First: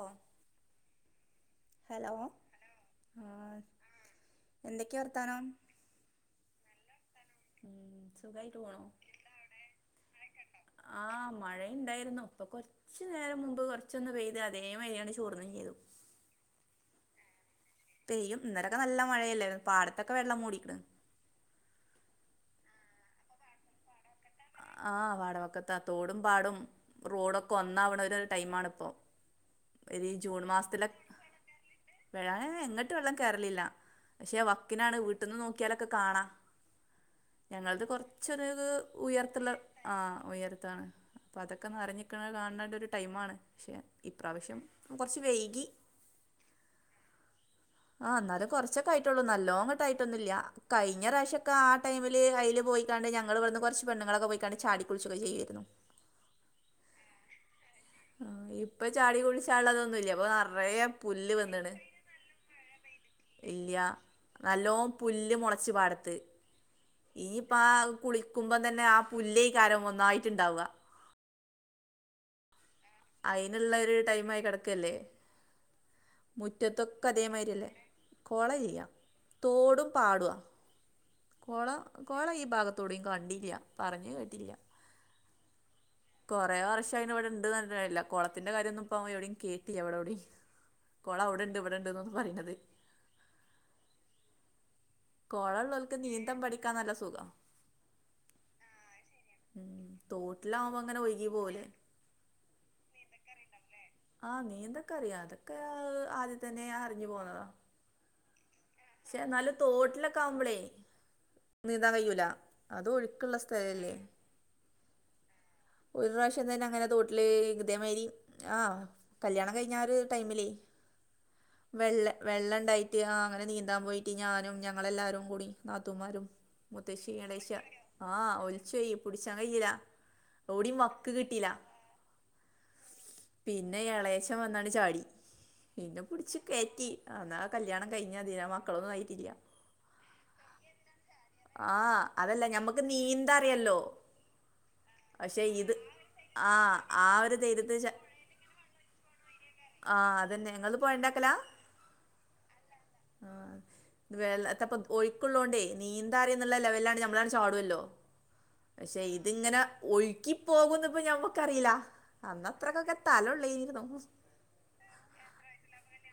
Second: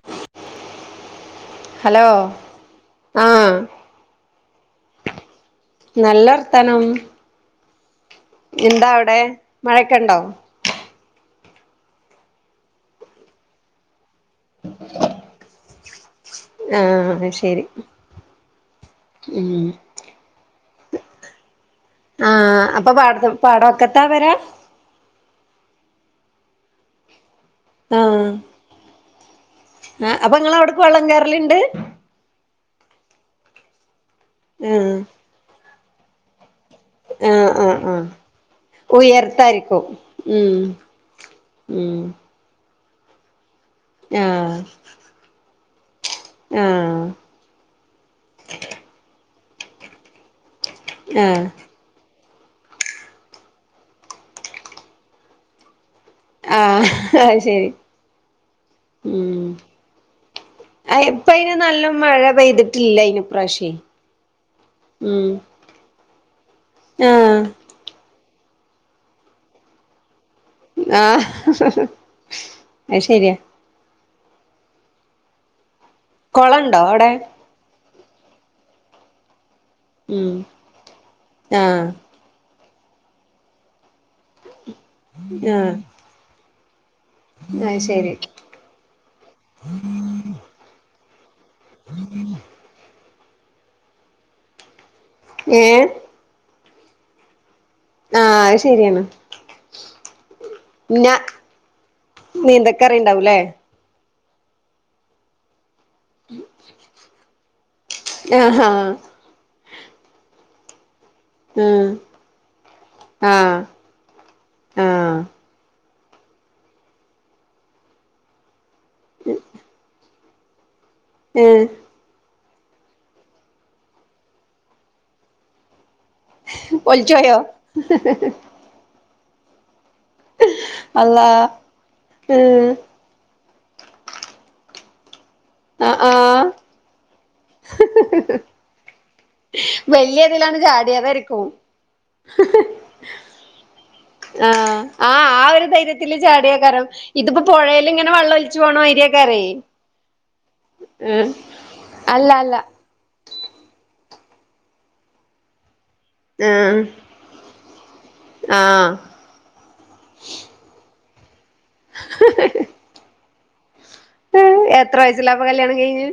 ഓ hello ആ ആഹ് എന്തൊക്കെയാ വർത്താനം നല്ല വർത്താനം ഉം സുഖായിട്ട് പോണു എന്താ അവിടെ മഴയൊക്കെ ഉണ്ടോ ആഹ് മഴയുണ്ടായിരുന്നു അപ്പൊ കൊറച്ചു നേരം മുമ്പ് കുറച്ച് ച്ചൊന്ന് പെയ്ത് അതേ മരിയാണ് ചോന്ന് ചെയ്തു ആഹ് ശരി പെയ്യും ഇന്നലൊക്കെ നല്ല മഴ എല്ലെ ഉം പാടത്തൊക്കെ വെള്ളം മൂടിക്ക്ണ ആഹ അപ്പൊ പാട പാടം വക്കത്താ പെരാ ആഹ് പാടവക്കത്താ തോടും പാടും റോഡൊക്കെ ഒന്നാവണ ആഹ് ഒരു ടൈമാണ് ഇപ്പോ ഒരു ആഹ് അപ്പൊ ജൂൺ നിങ്ങള അവിടക്ക് മാസത്തിലെ വെള്ളം കേറലുണ്ട് വരാന് വെള്ള എങ്ങിട്ട് വെള്ളം കേറലില്ല പക്ഷെ ആഹ് വക്കിനാണ് വീട്ടിൽന്ന് നോക്കിയാലൊക്കെ കാണാ ആഹ് ആഹ് ഞങ്ങളത് ആഹ് കൊറച്ചത് ഉയർത്തിള്ള ഉയർത്തായിരിക്കും ആഹ ഉം ഉയർത്താണ് അപ്പൊ അതൊക്കെ ഒന്ന് ഉം നറിഞ്ഞിക്കണ് കാണേണ്ട ഒരു ടൈമാണ് പക്ഷെ ഇപ്രാവശ്യം ആഹ് കുറച്ച് വൈകി ആഹ് ആ എന്നാലേ കുറച്ചൊക്കെ ആയിട്ടുള്ളൂ നല്ലോങ്ങോട്ട ആയിട്ടൊന്നുമില്ല കഴിഞ്ഞ പ്രാവശ്യ ആഹ് ഒക്കെ ആ ടൈമില് അയിൽ പോയിക്കാണ്ട് ഞങ്ങള് ഇവ്ട്ന്ന് കൊറച്ച് പെണ്ണ ങ്ങളൊക്കെ പോയിക്കാണ്ട് ചാടി കുളിച്ചൊക്കെ ചെയ്യ ആയിരുന്നു ആഹ് ആയ് ശരി ആ, ഇപ്പൊ ചാടി കുളിച്ചാള്ളതൊന്നുമല്ല ഇപ്പൊ നിറയെ ഇപ്പ പുല്ല് അയിന് വന്നണ് നല്ല മഴ പെയ്തിട്ടില്ല അയിന് ഇപ്രാവശ്യേ ഇല്ലയ നല്ലോ ഉം പുല്ല് മുളച്ചു പാടത്ത് ആഹ് ഈയിപ്പ കുളി ക്കുമ്പോ തന്നെ ആഹ് പുല്ലേകാരം ഒന്നായിട്ട്ണ്ടാവ ആഹ് അശരിയാ നുള്ള ഒരു ടൈം ആയി കടക്കല്ലേ കൊളണ്ടോ മുറ്റത്തൊക്കെ അവിടെ അതേമാതിരില്ലേ കോള ഇല്ല്യ തോടും പാടുവ ഉം കോള ആഹ് കോള ഈ ഭാഗത്തോടെയും കണ്ടില്ല പറഞ്ഞ് കേട്ടില്ല ആഹ് കുറെേ വർഷം അയിന് ഇവിടെ അത് ഇണ്ട്റഞ്ഞട്ട് കാര്യല്ല ശരി കൊള ത്തിന്റെ കാര്യം ഒന്നും ഇപ്പം എവിടെയും കേട്ടില്ല ഞാൻ ഇവിടെ എവിടെയും കൊള അവിടെണ്ട് ഇവിടെണ്ട്ന്ന് പറയത് കോള ഏഹ് ഉള്ളവൾക്ക് നീന്തം പഠിക്കാൻ നല്ല സുഖ ആഹ് അത് ശരിയാണ് ഉം തോട്ടിലകുമ്പോ അങ്ങനെ ഒയ്‌കി പോവൂല്ല നീന്തക്കറി ഉണ്ടാവൂല്ലേ ആഹ് നീന്താൻ ഒക്കെ അറിയാ അതൊക്കെ ആദ്യ തന്നെ അറിഞ്ഞു പോന്നതാ ആഹ് ന്നാലും തോട്ടിലൊക്കെ ആവുമ്പോളേ ആഹ് നീന്താ കയൂല അതും ഒഴുക്കുള്ള ആഹ് സ്ഥലല്ലേ ആഹ് ഒരു പ്രാവശ്യം തന്നെ അങ്ങനെ തോട്ടിൽ ഇതേ മതിരി ആഹ് കല്യാണം കഴിഞ്ഞ ആഹ് ഒരു ടൈമിലേ ഏഹ് വെള്ള വെള്ളം ഉണ്ടായിട്ട് ആഹ് അങ്ങനെ നീന്താൻ പോയിട്ട് ഞാനും ഞങ്ങളെല്ലാരും കൂടി നാത്തൂമാരും ഒലിച്ചോയോ മുത്തശ്ശിഗണേഷ ആഹ് ഒലിച്ചയി പിടിച്ചാൻ കഴിയില ഓടി മക്ക് അള്ളാ കിട്ടീല ഏഹ് പിന്നെ ഇളയച്ചൻ വന്നാണ് ചാടി ആഹ് പിന്നെ പിടിച്ച് ആഹ് കേറ്റി എന്നാ കല്യാണം കഴിഞ്ഞതി മക്കളൊന്നും ആയിട്ടില്ല വല്യ ഇതിലാണ് ചാടിയതാരിക്കും നീന്തറിയാല്ലോ ആഹ് ആഹ് ആഹ് ഒരു ധൈര്യത്തില് ആ ചാടിയാക്കാരം ആ ഒരു ഇതിപ്പോ ധൈര്യത്തിൽ പുഴേൽ ഇങ്ങനെ വെള്ളം ഒ ച്ചു പോണ മാരിയേക്കാരേ ആഹ് അതെന്നെ നിങ്ങള് പോയണ്ടാക്കലാ അല്ല അല്ല ആഹ് [unintelligible] ഒഴിക്കുള്ളോണ്ടേ നീ എന്താന്ന് അറിയുന്നുള്ളെ ആഹ് അല്ലെ നമ്മള് ചാടുവല്ലോ ആഹ് പക്ഷെ ഇതിങ്ങനെ ഒഴുക്കി പോകുന്ന ഇപ്പം ഞമ്മക്ക് അറിയില്ല അന്നത്രക്കൊക്കെ തല ഉള്ളേരുന്നു എത്ര വയസ്സിലാ അപ്പം കല്യാണം കഴിഞ്ഞെ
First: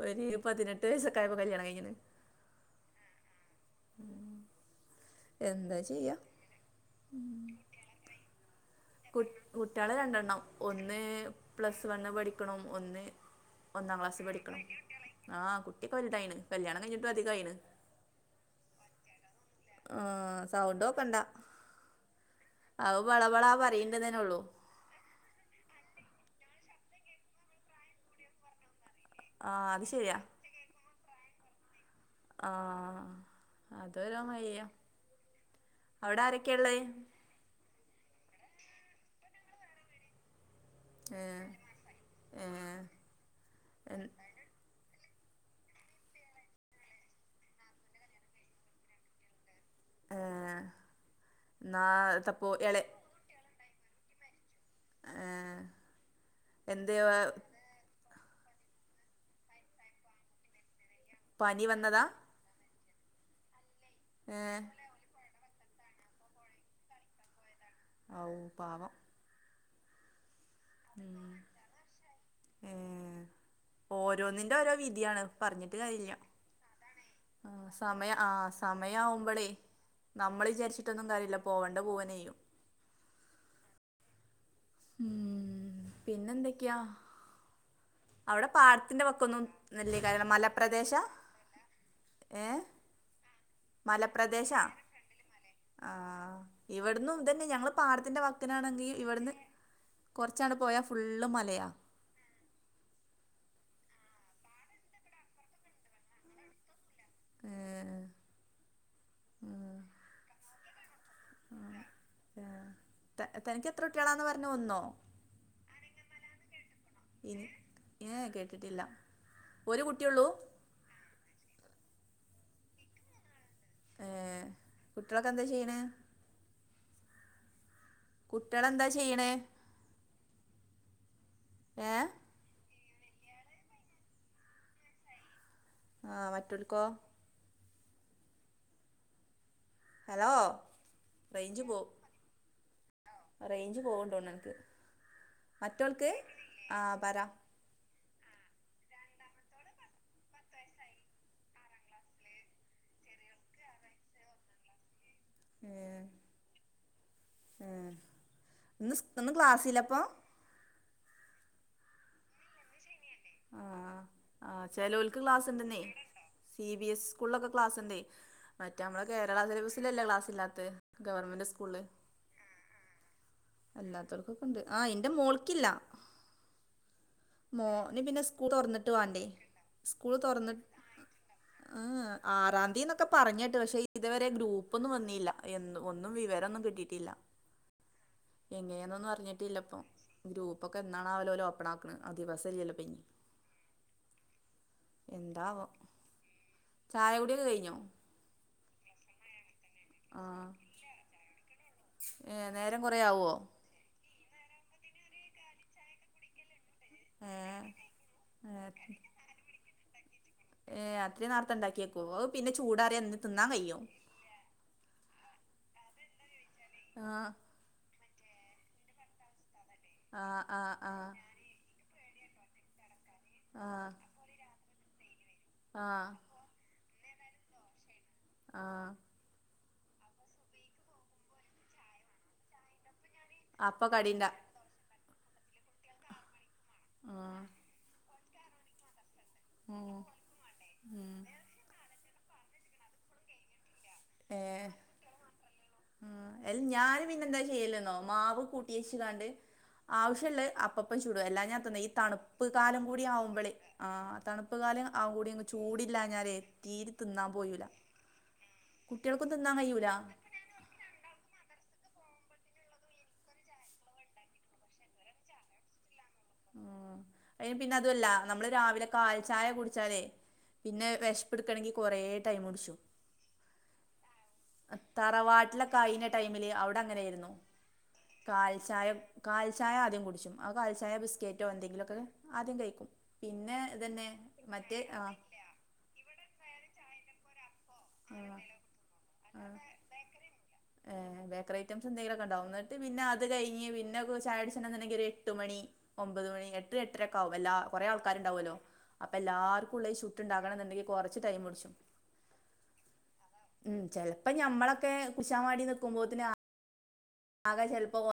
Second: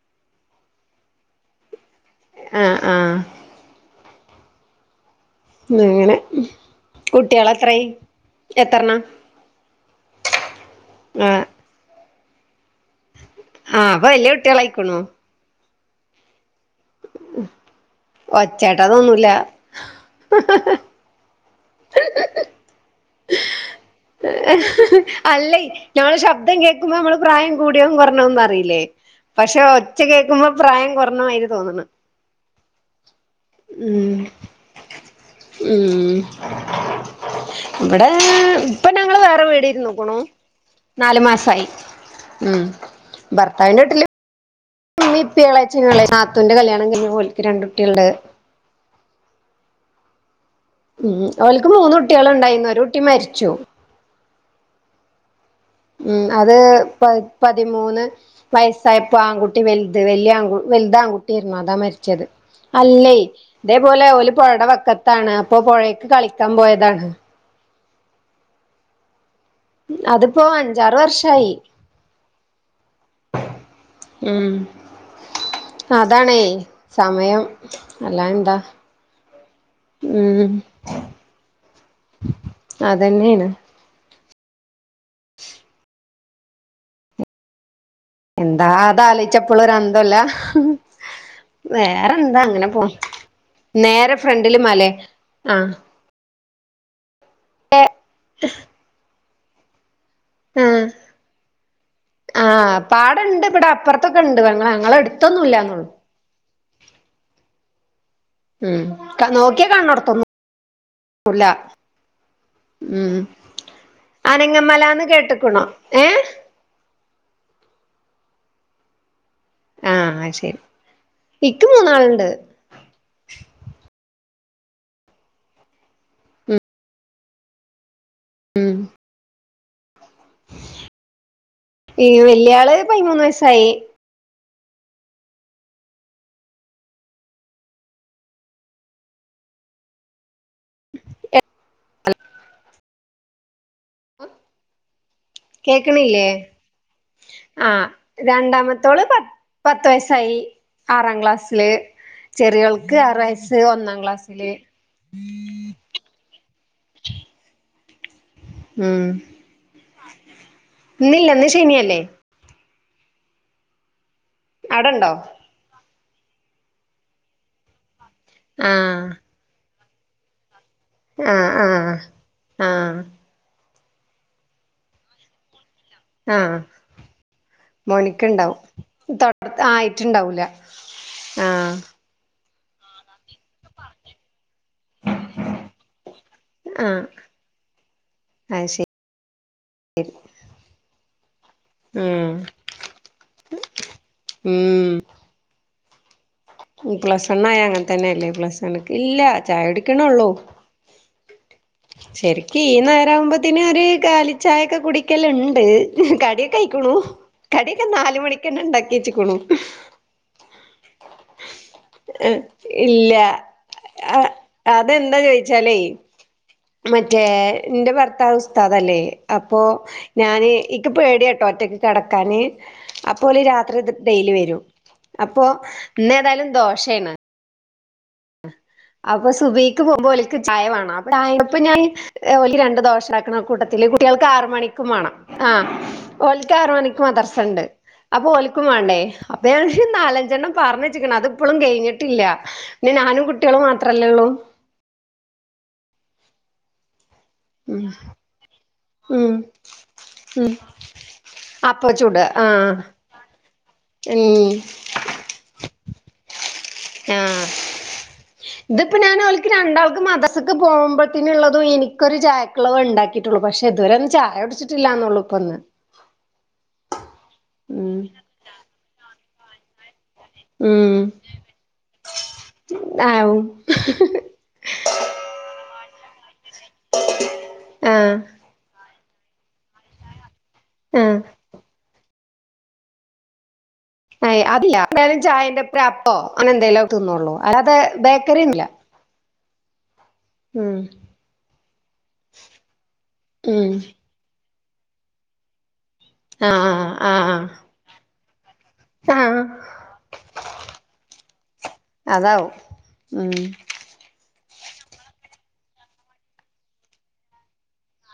ഒരു പതിനെട്ട് വയസൊക്കെ ആയപ്പം കല്യാണം കഴിഞ്ഞെണ് ആഹ് ആഹ് എന്താ ചെയ്യാ അങ്ങനെ കുട്ടികൾ എത്രായി കുട്ട് കുട്ടികള് രണ്ടെണ്ണം ഒന്ന് ആഹ് പ്ലസ് വണ്ണ് പഠിക്കണ് ഒന്ന് ആഹ് ഒന്നാം അപ്പൊ ക്ലാസില് വല്യ പഠിക്കണ് കുട്ടികളായിക്കണു ആഹ് കുട്ടിയൊക്കെ വലുതായിണ് കല്യാണം കഴിഞ്ഞിട്ടും അധികമായിണ് ഒച്ചകേട്ട തോന്നൂല്ല ആഹ് സൗണ്ട് ആവൂ [inaudible] അല്ലേ ഞമ്മള് ശബ്ദം കേൾക്കുമ്പോ നമ്മള് പ്രായം കൂടിയും കൊറഞ്ഞതൊന്നും അറിയില്ലേ പക്ഷെ ആഹ് അത് ഒച്ച ശരിയാ കേൾക്കുമ്പം പ്രായം കുറഞ്ഞ മാതിരി തോന്നണ് ആഹ് ഉം അതൊരോ മയ്യ ഉം അവിടെ ആരൊക്കെയാ ഉള്ളെ ഇവിടെ ഇപ്പൊ ഞങ്ങള് വേറെ വീട് നോക്കണു നാലു ഏ മാസായി ഏ ഉം ഭർത്താവിന്റെ എൻ വീട്ടില് ഉമ്മീ ഇപ്പ എളാച്ചാത്തൂന്റെ കല്യാണം കഴിഞ്ഞ് ഓലിക്ക് രണ്ട് കുട്ടി ഉണ്ട് ആഹ് ഉം ഓൽക്ക് മൂന്ന് കുട്ടികൾ ഉണ്ടായിരുന്നു ഒരു കുട്ടി മരിച്ചു ആഹ് ഉം അത് പ പ പതിമൂന്ന് വയസായപ്പോ ആൺകുട്ടി വൽത് വല്ലിയ ആൺകു വൽത് ആൺകുട്ടിയാരുന്നു പനി അതാ വന്നതാ മരിച്ചത്. അല്ലേയ്, ഇതേപോലെ ഓല് ഏ പൊഴടെ വക്കത്താണ് അപ്പൊ പോഴേക്ക് കളിക്കാം പോയതാണ്. ഔ പാവം. അത്പ്പോ അഞ്ചാറ് ഉം വർഷായി. ഏ ഉം ഓരോന്നിന്റെ ഓരോ വിധിയാണ് പറഞ്ഞിട്ട് കാര്യല്ല. അതാണേ സമയം സമയ ആഹ് അല്ലാതെന്താ സമയം ആവുമ്പലേ ഉം നമ്മള് വിചാരിച്ചിട്ടൊന്നും കാര്യല്ല പോവണ്ടെ പോവന്നെയ്യും. അതന്നെണ്. ഉം, പിന്നെന്തൊക്കെയാ? അവിടെ എന്താ അത് പാടത്തിന്റെ ആലോയിച്ചാ വക്കൊന്നും പ്പളും ഒര അന്തല്ല. നെല്ലേക്കാരല്ല മലപ്രദേശ വേറെന്താ ഏ അങ്ങനെ പോണ്. നേരെ ഫ്രണ്ടില് മലപ്രദേശാ മലേ ആഹ്. ഇവട്ന്നും ത് തന്നെ ഞങ്ങള് പാടത്തിന്റെ വക്കിനാണെങ്കി ഇവട്ന്ന് കൊർച്ചാട് പോയാ ആഹ് ഫുള്ള് മലയാ. ആഹ്, പാടണ്ട് ഇവടെ അപ്പർത്തൊക്കണ്ട് ഞങ്ങള് ഞങ്ങളെ അട്ത്തൊന്നും ഇല്ലാന്നൊള്ളു. ഏഹ്. ഉം, ക്ക നോക്കിയാ കാൻണോട്ത്തൊന്നും ല്ല. ഉം ത തനിക്ക് എത്ര കുട്ടികളാന്ന് പറഞ്ഞെ ഒന്നോ അനങ്ങമലാന്ന് കേട്ട്ക്ക്ണോ ഏഹ്? ഇ ഏഹ് കേട്ടിട്ടില്ല. ഒരു കുട്ടിയുള്ളൂ ആഹ് ശരി ഇക്ക് മൂന്നാള്ണ്ട്. ഏഹ് കുട്ടിയാളൊക്കെ എന്താ ചെയ്യ്ണ്? കുട്ടിയാളെന്താ ചെയ്യണെ ഏഹ്? ഈ വല്യാള് പയ്മൂന്ന് വയസ്സായി. ആഹ് മറ്റോൽക്കോ? ഹലോ റേഞ്ച് പോ റേഞ്ച് പോ തോൺണ്ട് മറ്റോൽക്ക് കേക്കണില്ലേ ആഹ് പറാ. ആഹ്, രണ്ടാമത്തോള് പ പത്ത് വയസ്സായി ആറാം ക്ലാസ്സില്. ചെറിയോൾക്ക് ആറ്‌ വയസ്സ് ഒന്നാം ക്ലാസില്. ആ ആ ഇന്ന് സ് ഇന്ന് ക്ലാസില്ലെപ്പൊ? ന്നില്ല ന്ന് ശനിയല്ലേ. ആഹ്. ആഹ് അവിടെണ്ടോ ചെലോൽക്ക് ക്ലാസ് ഇണ്ട്ന്നെയ്, സി. ബി. എസ് സ്കൂൾലൊക്കെ ക്ലാസ്ണ്ടേയ് മറ്റാ മ്മളെ ആഹ് കേര [unintelligible] ക്ലാസ് ഇല്ലാത്ത് ഗവർമെന്റ് ആഹ് സ്കൂള്ല്. ആഹ് ആഹ് അല്ലാത്തവർക്കൊക്കണ്ട് ആ എന്റെ മോൾക്കില്ല. ആഹ്. അല്ലെ പിന്നെ സ്കൂൾ മോനിക്ക്ണ്ടാവും തൊറന്നിട്ട് വാണ്ടേ, തൊട സ്കൂൾ ആയിട്ടുണ്ടാവൂല തൊറന്ന് ആഹ് ആറാം ദ്ധീ ന്നൊക്കെ പറഞ്ഞേട്ടു പക്ഷെ ഇതുവരെ ഗ്രൂപ്പ് പ്പൊന്നും വന്നിയില്ല എന്നു ഒന്നും വിവരൊന്നും ആഹ് കിട്ടിയിട്ടില്ല. അത് ശരി എങ്ങനാന്നൊന്നും അറിഞ്ഞിട്ടില്ല പ്പൊ ഗ്രൂപ്പ് ഒക്കെ എന്നാണാവൊ ഓല് ഓപ്പൺ ആ ഉം ദിവസല്ലില്ലോ പ്പഞ്ഞി എന്താവോ. ചായ പ്ലസ് കുടിയൊക്കെ വണ്ണായ കഴിഞ്ഞോ അങ്ങൻ തന്നെയല്ലേ പ്ലസ് വണ്ണ്ക്ക് ഇല്ല ചായുടിക്ക്ണോള്ളൂ. ആഹ് ഏഹ് ശരിക് ഈ നേരം കൊറേ ആവോ നേരവുമ്പത്തിന് ഒരു കാലിച്ചായൊക്കെ കുടിക്കല്ണ്ട് കടി കയ്ക്ണു, ഏഹ് കടിയൊക്കെ നാല്മണിക്കന്നെ ഏഹ് ണ്ടാക്കി വച്ക്ണു. ഏഹ് അത്രി നേർത്തെ ണ്ടാക്കിയേക്കുവോ, അത് പിന്നെ ചൂടാറിയ ഇല്ല തിന്നാൻ കയോ. ആഹ് അതെന്താ ചോയിച്ചാലേയ് മറ്റേ ആഹ് ഇന്റെ ഭർത്താവ് ഉസ്താദല്ലേ, അപ്പോ ആഹ് ഞാന് ആഹ് ഇക് ആഹ് പേടി ട്ടൊ ഒറ്റക്ക് കേടക്കാന്, അപ്പോല് രാത്രി ഡെയിലി വരും. അപ്പോ ആഹ് ആഹ് ന്ന് ഏതാലും ദോഷേണ്. ആഹ്. അപ്പൊ സുബ്ഹിക്ക് പോകുമ്പോ ഓല്ക്ക് ചായ മാണം അപ്പൊ ഞാന് ഓൽക്ക് രണ്ട് ദോഷ. ക്ക്ണ അപ്പൊ കൂട്ടത്തില് കുട്ടിയൾക്ക് കടിണ്ടാ ആറ് മണിക്കും മാണം. ആ ഓൽക്ക് ആറ് മണിക്ക് ആഹ് മദർസണ്ട്. അപ്പൊ ഓല്ക്കും വേണ്ടേ. അപ്പ ഞാനൊര് ഉം നാലഞ്ചെണ്ണം പാറന്ന് ഉം വെച്ക്ണ്. അത് ഇപ്പളും കഴിഞ്ഞിട്ടില്ല. പിന്നെ ഞാനും കുട്ടിയളും മാത്രല്ലേ ഉള്ളൂ. ഏഹ് ആഹ്, അയില് ഞാന് പിന്നെന്താ ഉം ചെയ്യല്ന്നോ മാവ് കൂട്ടിയേച്ച് ക്കാണ്ട്. ഉം ആവശ്യള്ളത് ഉം അപ്പപ്പം ചുടുയ്. അല്ലാ ഞാത്താന്നോ ഈ അപ്പം ചുട തണുപ്പ് ആഹ് കാലം കൂടി ആവുമ്പളേ. ആഹ്, ഉം തണുപ്പ് കാലം ആകൂടിയങ്ങ് ചൂടില്ലാഞ്ഞാലേ. തീരെ തിന്നാൻ ആഹ്, പോയൂല ഇതിപ്പോ ഞാന് കുട്ട്യേൾക്കും ഓൽക്ക് തിന്നാൻ രണ്ടാൾക്ക് കയ്യൂല മദ ത്ത്ക്ക് പോകുമ്പോത്തിനുള്ളതും ഇനിക്കൊരു ചായക്കുള്ളതേ ഉണ്ടാക്കിയിട്ടുള്ളൂ. പക്ഷെ ഇതുവരെ ഒന്ന് ചായ കുടിച്ചിട്ടില്ലാന്നള്ളൂ ഇപ്പന്ന്. അയിന് പിന്നെ ഉം അതുഅല്ല നമ്മള് രാവിലെ കാൽച്ചായ കുടിച്ചാലേ. പിന്നെ ഉം വെഷപ്പ്ടക്കണെങ്കി കൊറേ ടൈമ് പുട്ച്ചും. ആവും അത്തറവാട്ടിലൊക്കായിന ടൈമില് അവിടെ അങ്ങനെയിരുന്നു. ആഹ് കാൽച്ചായ. കാൽച്ചായ ആദ്യം കുടിച്ചും. ആ കാൽച്ചായ ആഹ് ബിസ്ക്കറ്റോ എന്തെങ്കിലുക്കെ ആദ്യം കഴിക്കും. പിന്നെ ഇതന്നെ മറ്റേ ആ. ഒരു അപ്പോ അങ്ങനെ എന്തേലോ തിന്നോള്ളൂ. അല്ലാതെ ആഹ് ബേക്കറിന്നുല. ആഹ് ഏഹ്, ബേക്കറി ഐറ്റംസ് എന്തെങ്കിലുക്കെ ഉണ്ടാവും. ന്നട്ട് പിന്നെ അത് കഴിഞ് ഉം പിന്നെ കു ചായുടിച്ച്. ചണംന്നുണ്ടെങ്കി ഒരു എട്ട് മണി ഒമ്പത് മണി എട്ട് ആഹ് എട്ടര ഒക്കെ ആഹ് ആവും ആഹ് എല്ലാ. കൊറെ ആൾക്കാരുണ്ടാവുല്ലോ. അപ്പൊ ആഹ് എല്ലാർക്കും ഉള്ളത് ചുട്ടുണ്ടാകണന്നുണ്ടെങ്കി കൊറച്ച് ടൈമ് ട്ച്ചും. അതാവും. ഉം ഉം, ചെലപ്പോ ഞമ്മളൊക്കെ കുട്ച്ചമാണ്ടി നിക്കുമ്പോത്തിന് ആ ആകെ ചെലപ്പോ.